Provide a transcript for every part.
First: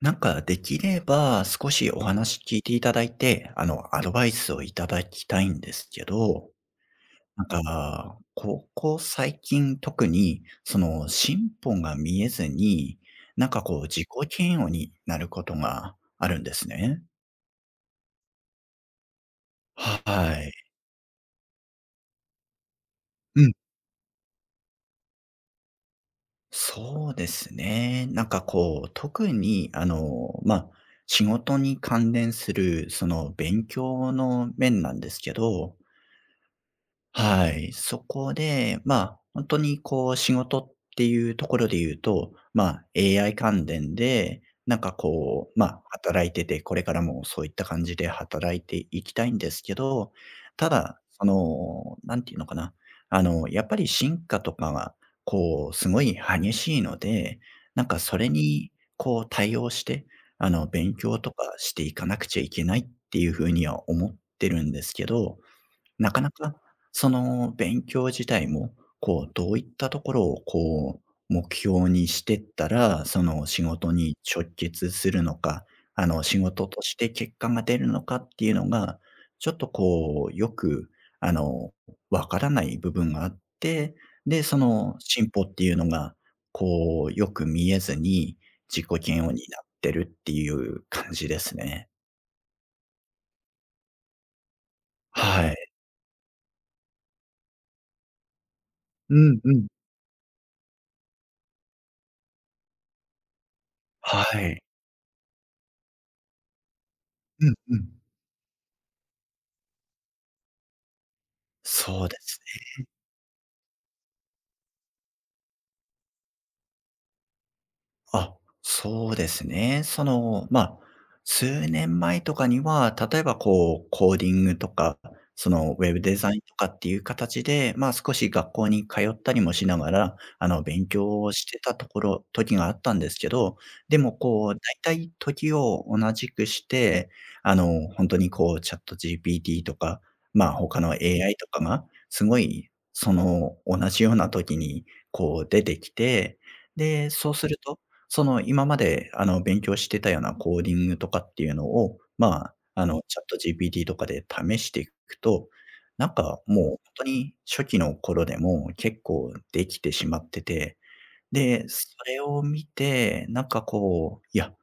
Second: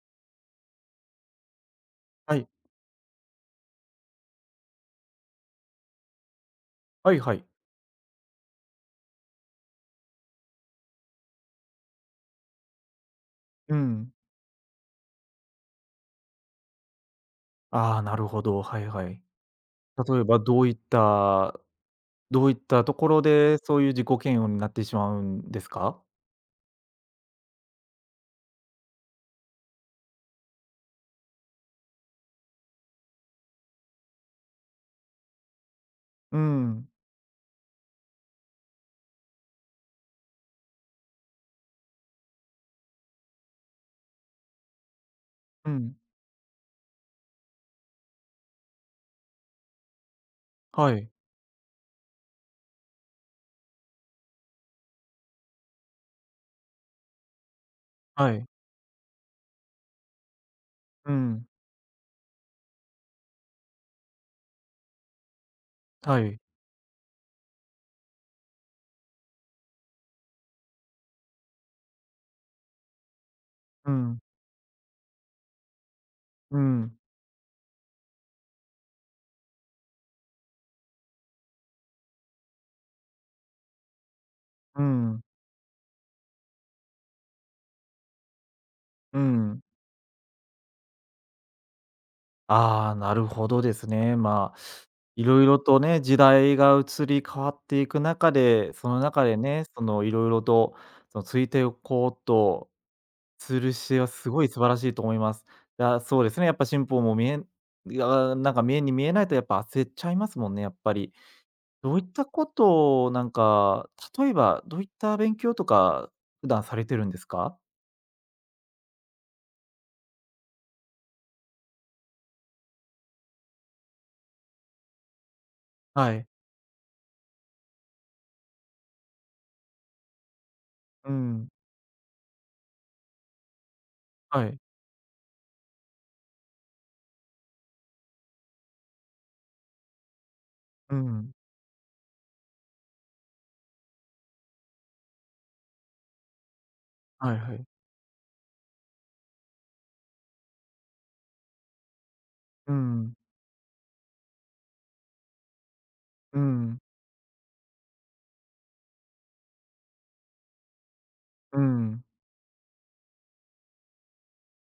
なんか、できれば、少しおは話い。聞いていただいて、アドバイスをいただきたいんですけど、はいはない。んか、ここ最近特に、進歩が見えずに、なんかうこう、自己ん。嫌悪になることがあるんですね。ああ、なるほど。はいはい。は例えばい。どういった、どういったところうん。で、そういう自己嫌悪になってしまうんですか？そうですね。なんかこう、特に、まあ、仕事に関連する、勉強の面なんですけど、うん、はい。そこで、まあ、本当にこう仕事っていうところで言うと、まあ、AI 関連で、なんかこう、まうあ、ん。働いてて、これからもそういった感じで働いていきたいんですけど、たはだ、い、何ていうのかな、やっぱり進化とかが、こう、すごい激しいので、なんかそれはい。にこう対応して、勉う強とん。かしていかなくちゃいけないっていう風には思ってるんですけど、なはかない。か、その勉強自体も、こう、どういったところを、こう、目標にしてったら、その仕う事にん、直結するのか、仕う事とん、して結果が出るのかっていうのが、ちょっとこう、よく、あの、わからない部分があって、で、そうのん、進歩っていうのが、こう、よく見えずに、自己う嫌悪になん。ってるっていう感じですね。ああ、なるほどですね。まあ、いろいはろい。とね、時代が移り変わっていく中で、そのう中でんうね、ん。そのいろいろと、そのついていこうと吊るしははすごいい。素晴らしいと思います。いや、そうですね、やっぱ進歩も見えうん、んうん。いや、なんか見えに見えないとやっぱ焦っちゃいますもんね、やっぱり。どういっそうでたすことをなんか、例えばどういった勉強とか、普段されてるんですか？あ、そうですね。まあ、数年前とかには、例えばこう、コーディングとか、ウェブはデい。ザインとかっていう形で、まあ、少し学校に通ったりもしながら、勉う強をしん。てたところ時があったんですけど、でもはこう、大い。体時を同じくして、あの、本当にこう、チャット GPT とか、まあ、他の うん。AI とかが、すごい、同じような時に、こう、出てきて、で、そうはいすはるい。とその、今まで、勉強してたようなコーディングとかっていうのを、まあ、うん。ChatGPT とかで試していくと、なんうか、もう本ん。当に初期の頃でも結構できてしまってて、うで、そん。れを見て、なんかこう、いや、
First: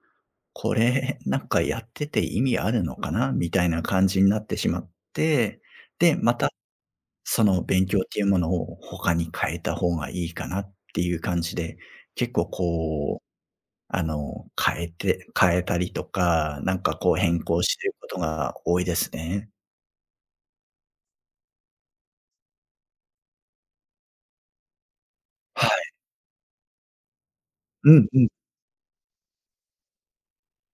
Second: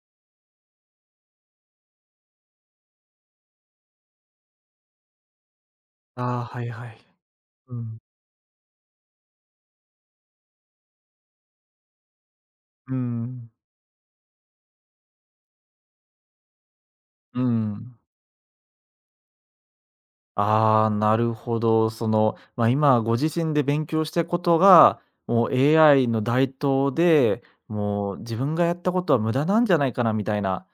これ、なんかやってて意味あるのかなみたいな感じになってしまって、で、まああ、た、はいはい。そのう勉ん。強っていうものを他に変えた方がいいかなっていう感じで、結構うこうん。変えたりとか、なんかこうう変更してるん。ことが多いですね。ああ、なるほど。その、まあ、今ご自身で勉強したことが、もう はい。AI の台頭で、うんもううん。自分がやったことは無駄なんじゃないかなみたいな、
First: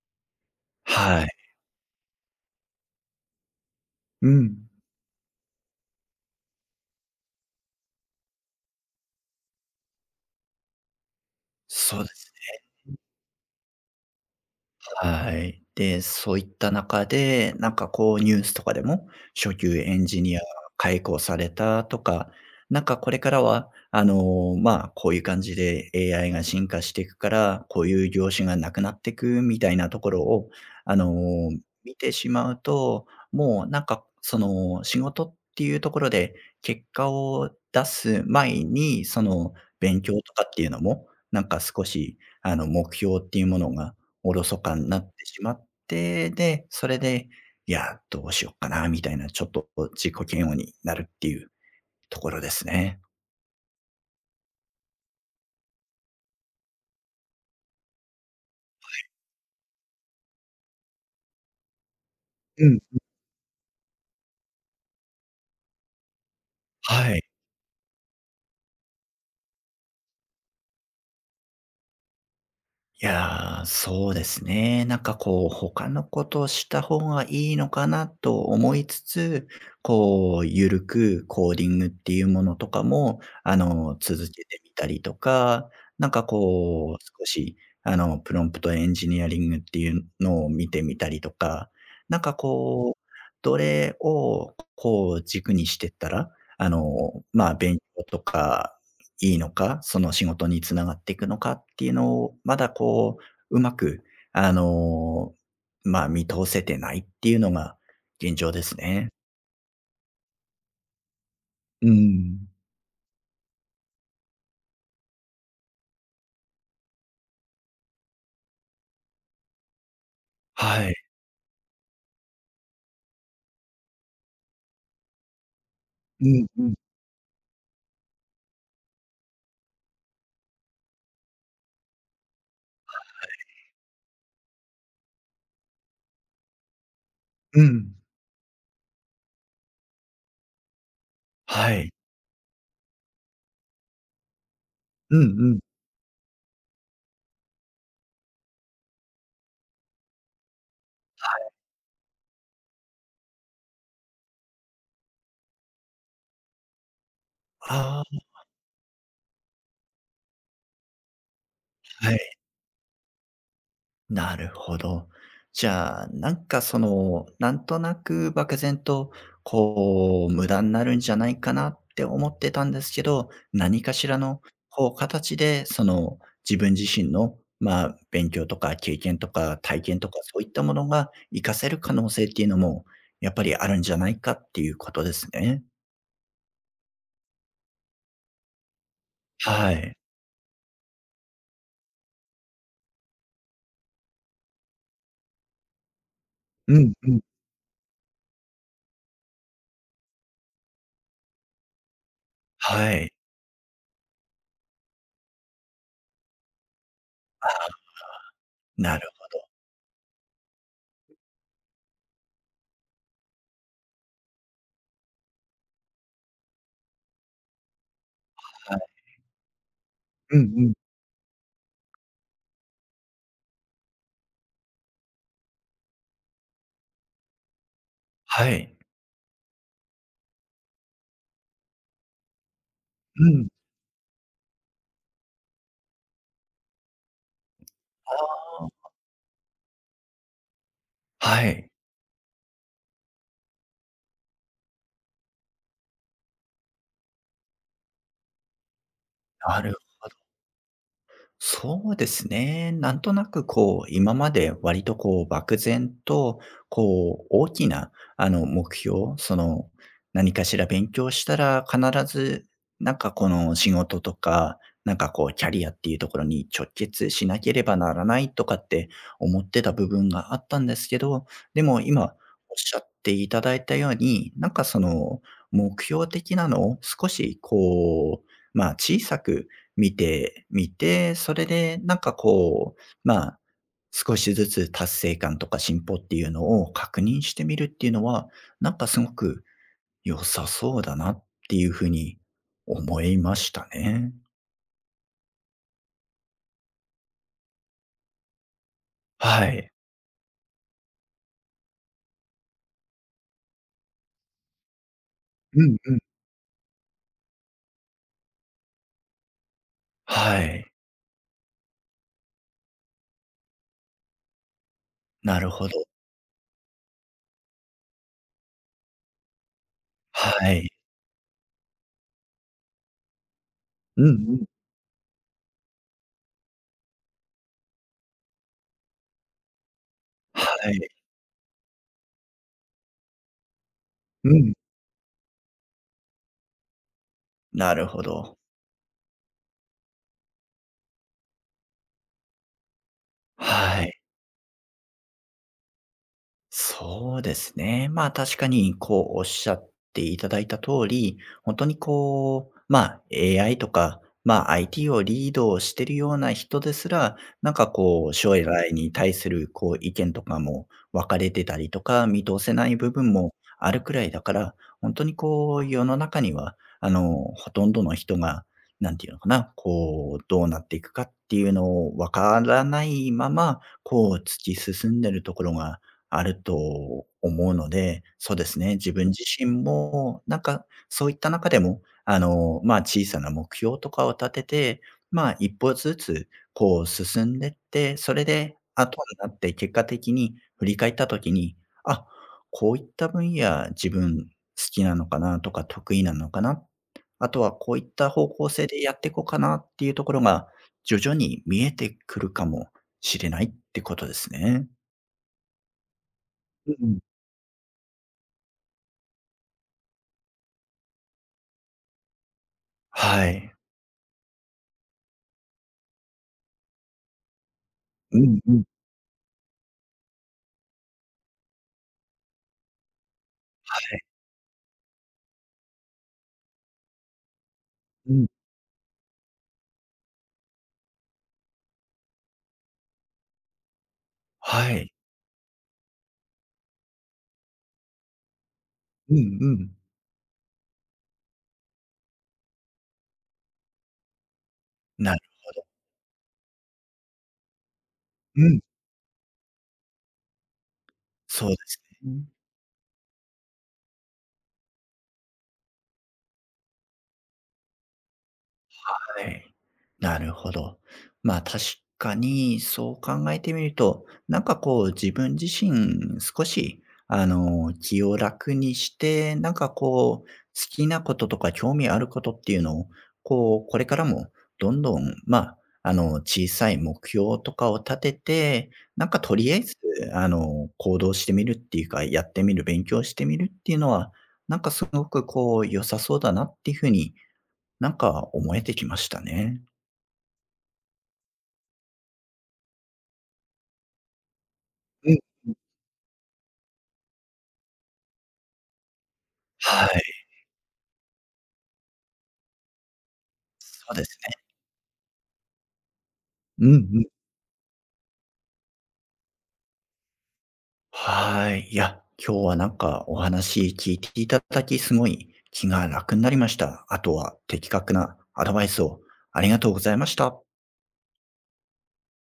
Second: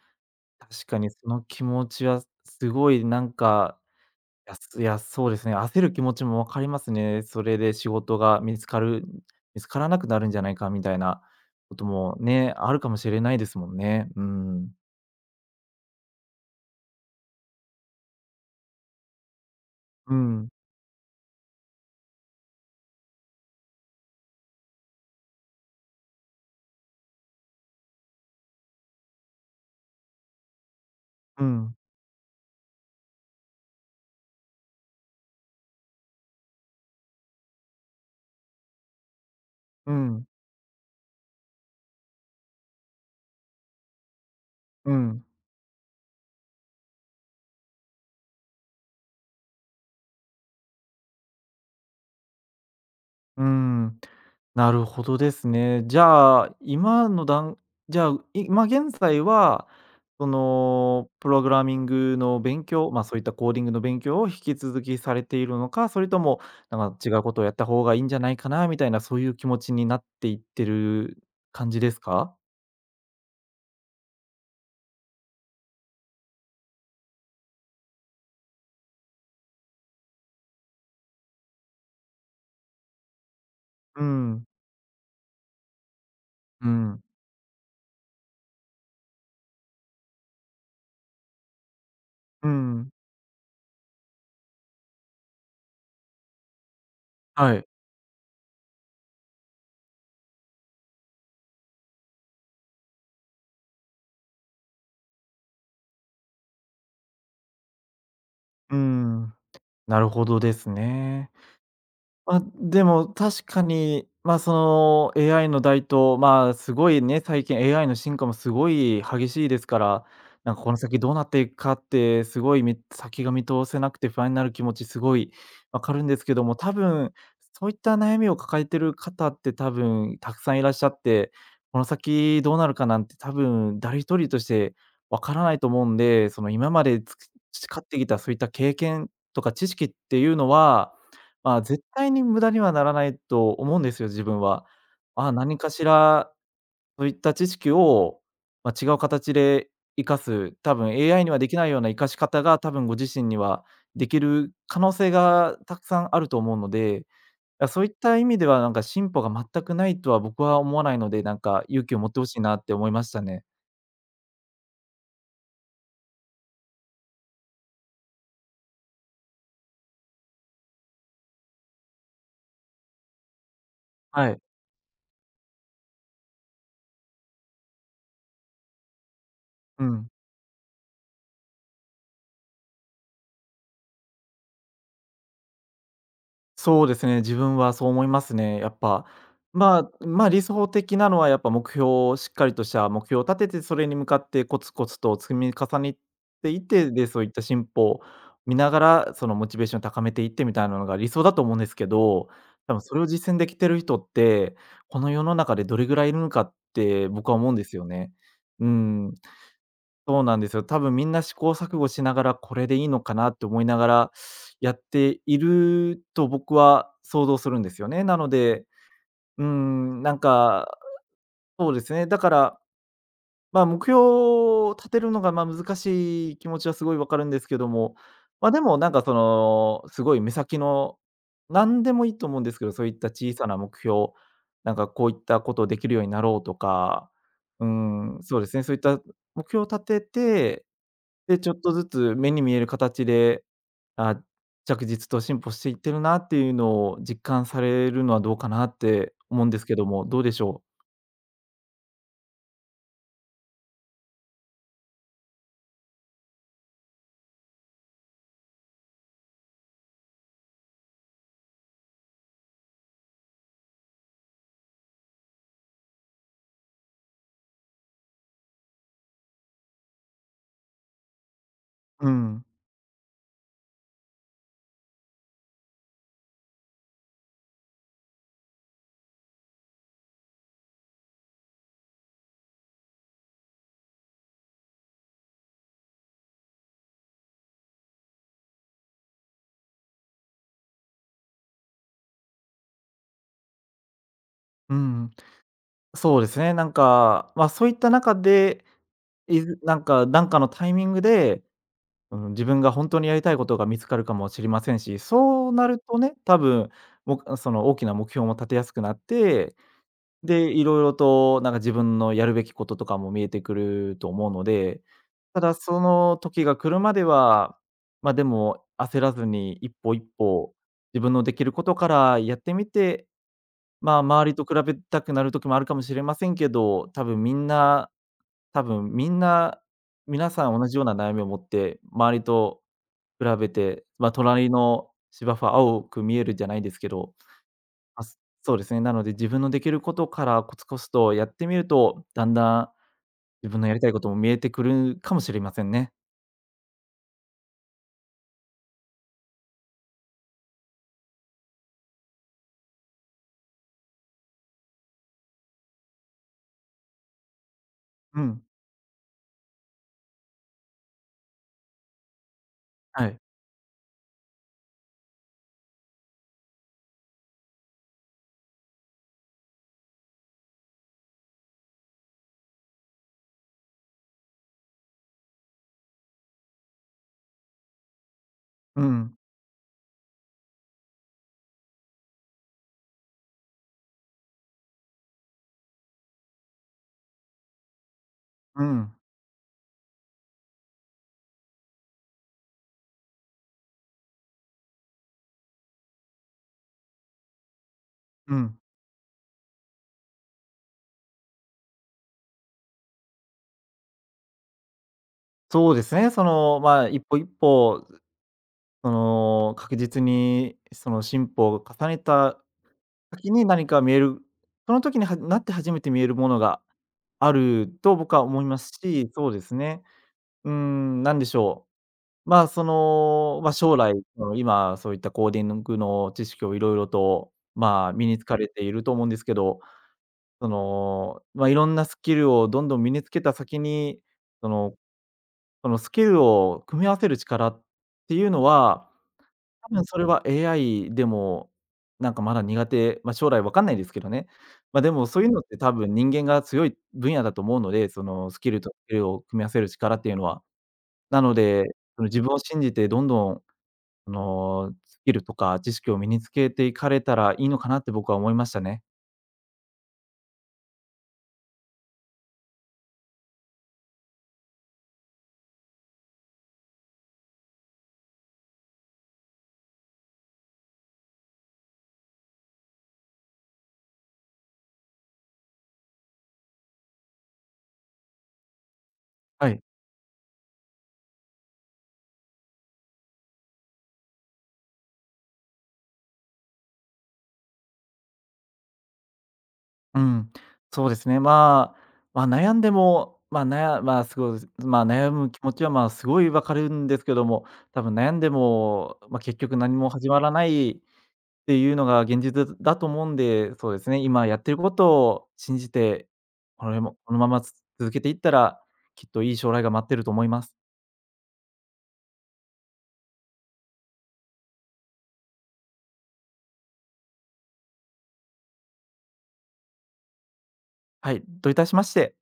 確かにそはい。の気持ちはすごいなんか、ういやん。すいや、そうですね、焦る気持ちも分かりますね。それで仕事が見つかる、見つからなくなるんじゃないかみたいなことそうでもすね。ね、あるかもしれないですもんね。うん。はい。で、そういった中で、なんかこうニュースとかでも、初級エンうジニアがん。解雇されたとか、なんかこれからは、まあ、こういう感じで AI が進化していくから、こういう業種がなくなっていくみたいなところを、あの、うん。見てしまうと、もうなんかその仕事っていうところで結果を出す前に、そのう勉強ん。とかっていうのも、なんか少しあの目標っていうものがおろそかにうなっん。てしまって、で、それで、いや、どうしよっかなみたいな、ちょっと自己嫌悪になるっていうところですね。うーん、なるほどですね。じゃあ、今の段、じゃあ、い今現在は、その、プログラミングの勉うん。強、ま、そういったコーディングの勉強を引き続きされているのか、それとも、なんか違はい。うことをやった方がいいんじゃないかなみたいな、そういう気持ちになっていってる感じですか？いやー、そうですね。なんかこう、他のことをした方がいいのかなと思いつつ、こう、ゆるくコーディングっていうものとかも、う続けん、てみたりとか、なんかうこう、ん、少し、プロンプトエンジニアリングっていうのを見てみたりとか、なんかうん、こう、どれをこう軸にしてったら、まはあ、い、勉強とかいいのか、その仕事に繋がっていくのかっていうのを、まだこう、うまく、あの、まあ、見通せてないっていうのが現状ですうね。ん、なるほどですね。うま、ん。でも確かに、まあ、その AI の台頭、まあ、すごいね、最近 AI の進化もすごい激しいですから、なんかこのはい。先どうなっていくかって、すごいみ先が見通せなくて不安になる気持ちすごい分かるんですうけどんも、う多ん。分そういった悩みを抱えてる方って多分たくさんいらっしゃって、この先どうなるかなんて多分誰一人として分からないと思うんで、その今までつくう培っん。てきたそういった経験とか知識っていうのは、まあ、は絶い。対に無駄にはならないと思うんですよ、自分は。うんあ、う何ん。かしらそういった知識を、まあ、違う形で生かす、多分 AI にはできないような生かし方が、多分ご自身にはできる可能性がたくさんあると思うので、いやそういったあ意味では、なんか進歩が全くないとは僕は思わないので、なんか勇気をあ、持っはてほしい。いなって思いましたね。なるほど。じゃあ、なんかその、なんとなく漠然と、こう、無駄になるんじゃないかなって思ってたんですけど、何かしらはの、い。こう、形で、その、自分自身の、まあ、勉強とか経験とか体う験とん。か、そういったものが活かせる可能性っていうのも、やっぱりあるんじゃないかっていうことですね。そうですね、自分はそう思いますね。やっぱ、はまい。あ、まあ、理想的なのはやっぱ目標をしっかりとした目標を立てて、それに向かってコツコツと積み重ねていっうて、んで、うん。そういった進歩を見ながら、そのモチベーションを高めていってみたいなのが理想だと思うんですけど、多分はそれをい。実践できてる人って、この世の中でどれぐらいいるのかって僕は思うんですよね。うなるん。ほそうなんですよ。多分みんな試行錯誤しながら、これでいいのかなって思いながらやっていると僕は想像するんですよね。なので、ど。はい。うん、なんうんうか、ん。そうですね、だから、まあ、目標を立てるのが、ま、難しい気持ちはすごいわかるんですけども、まはあ、でもい。なんかその、すごい目先の何でもいいと思うんですけど、そういったう小さん。な目標、なんかこういったことをできるようになろうとか、うあん、そうですね、そういっあ。た目標を立てて、で、はちょっい。とずつ目に見える形で、あ、着実と進歩していってるなっていうのを実感されるのはどうかなって思うんでなするけども、ほど。どうでしょう？そうですね。なんとなくこう、今まで割とこう、漠然と、こう、大きな、目標、何かしら勉強したら必ず、なんかこの仕事とか、なんかこう、キャリアっていうところに直結しなければならないとかって思ってた部分があったんですけど、でも今おうっん、しゃっていただいたように、なんかその、目標的なのを少しこう、まあ小さく見てみて、それでなんかこう、まあ、少しずつ達成感とか進歩っていうのを確認してみるっていうのは、なんかすごく良さそうだなっていうふうに思いましたね。うん。そうですね、なんか、まあ、そういった中で、いはずい。なんか、なんかのタイミングで、うん、自分が本当にやりたいことが見つかるかもしれませんし、そううなんるうとん。ね、多分、もその大きな目標も立てやすくなって、はで、いい。ろいろとなんか自分のやるべきこととかも見えてくると思うので、なたるだほど。その時が来るまでは、ま、でも焦らずに一歩一は歩い。自分のできることからやってみて、まあ、うんう周りん。と比べたくなる時もあるかもしれませんけど、多分みんな、多分みんな、皆さん同はじい。ような悩みを持って周りと比べて、ま、う隣ん。の芝生は青く見えるじゃないですけど、なるほあ、すど。そうですね。なので、自分のできることからコツコツとやってみると、だんだん自分のやりはたいい。ことも見えてくるかもしれませんね。そうですね。まあ確かにこうおっしゃっていただいた通り、本当にこう、まあ AI とか、まあ IT をリードしてるような人ですら、なんかこうう将ん。来に対するこう意見とかも分かれてたりとか、見通せない部は分い。もあるくらいだから、本当にこう世の中には、ほとんどの人が、なんていうのかな、こうどうなっていくかっていうのを分からないまま、こう突き進んでるところがあると思うので、そうですね、う自分ん。自身も、なんか、そういった中でも、まあ、小さな目標とかを立てて、まあ、一歩ずつこう進んでって、それでうん。後になって結果的に振り返った時に、あ、こういった分野自分好きなのかなとか得意なのかな、あとはこういった方う向ん。性でやっていこうかなっていうところが、徐々に見えてくるかもしれないってことですね。そうですね。その、うんまうあ、ん。一歩一歩、その、確実にその進歩を重ねたは先にい。何か見える、その時にはなって初めて見えるものがあると僕うはん思いうまん。すし、そうですね。うん、なんでしょう。まあ、その、まあ、将は来、い。その、今そういったコーディングの知識をいろいろと、まあ、身うにつん。かれていると思うんですけど、その、まあ、いろんなスキルをどんどん身につけた先に、そはの、い。そのスキルを組み合わせる力っていうのは、うんう多ん。分それは AI でも、なんかまだ苦手、まあ、将来わかんないですけどね。まあ、でもなそるういうのって多分人間が強い分野だと思うので、そのスうキルん。とスキルを組み合わせる力っていうのは。なのそうでで、すその自ね。分を信じてどんどん、あの、スキルとか知識を身につけていかれたらいいのかなって僕は思いましたね。はい。なるほど。まあ、確かにそう考えてみると、なんかこう自分自身少し、気を楽にして、なんかこう、好きなこととか興味あることっていうのを、こう、これからもどんどん、まあ、小さい目標とかを立てて、なんかとはりあえい。ず、行動してみるっていうか、やってみる、勉強してみるっていうのは、なんかすごくこう良さそうだなっていうふうになんか思えてきましたね。うん、そうですね。まあ、まあ、悩んでも、ま、あ悩まあ、すごい、まあ、う悩んむ気う持ん。ちは、まあ、すごい分かるんですけども、多分悩んでも、まあ、結局何はも始まい、らないっていうのが現実だと思うんで、そうでそすうね、です今やってね。ることを信じて、うこんうれん。もね。このままつ続けていったら、きっといい将来が待ってると思います。はい。いや、今日はなんかお話聞いていただき、すごい気が楽になりました。あとは的確なアドバイスをありがとうございました。はい、どういたしまして。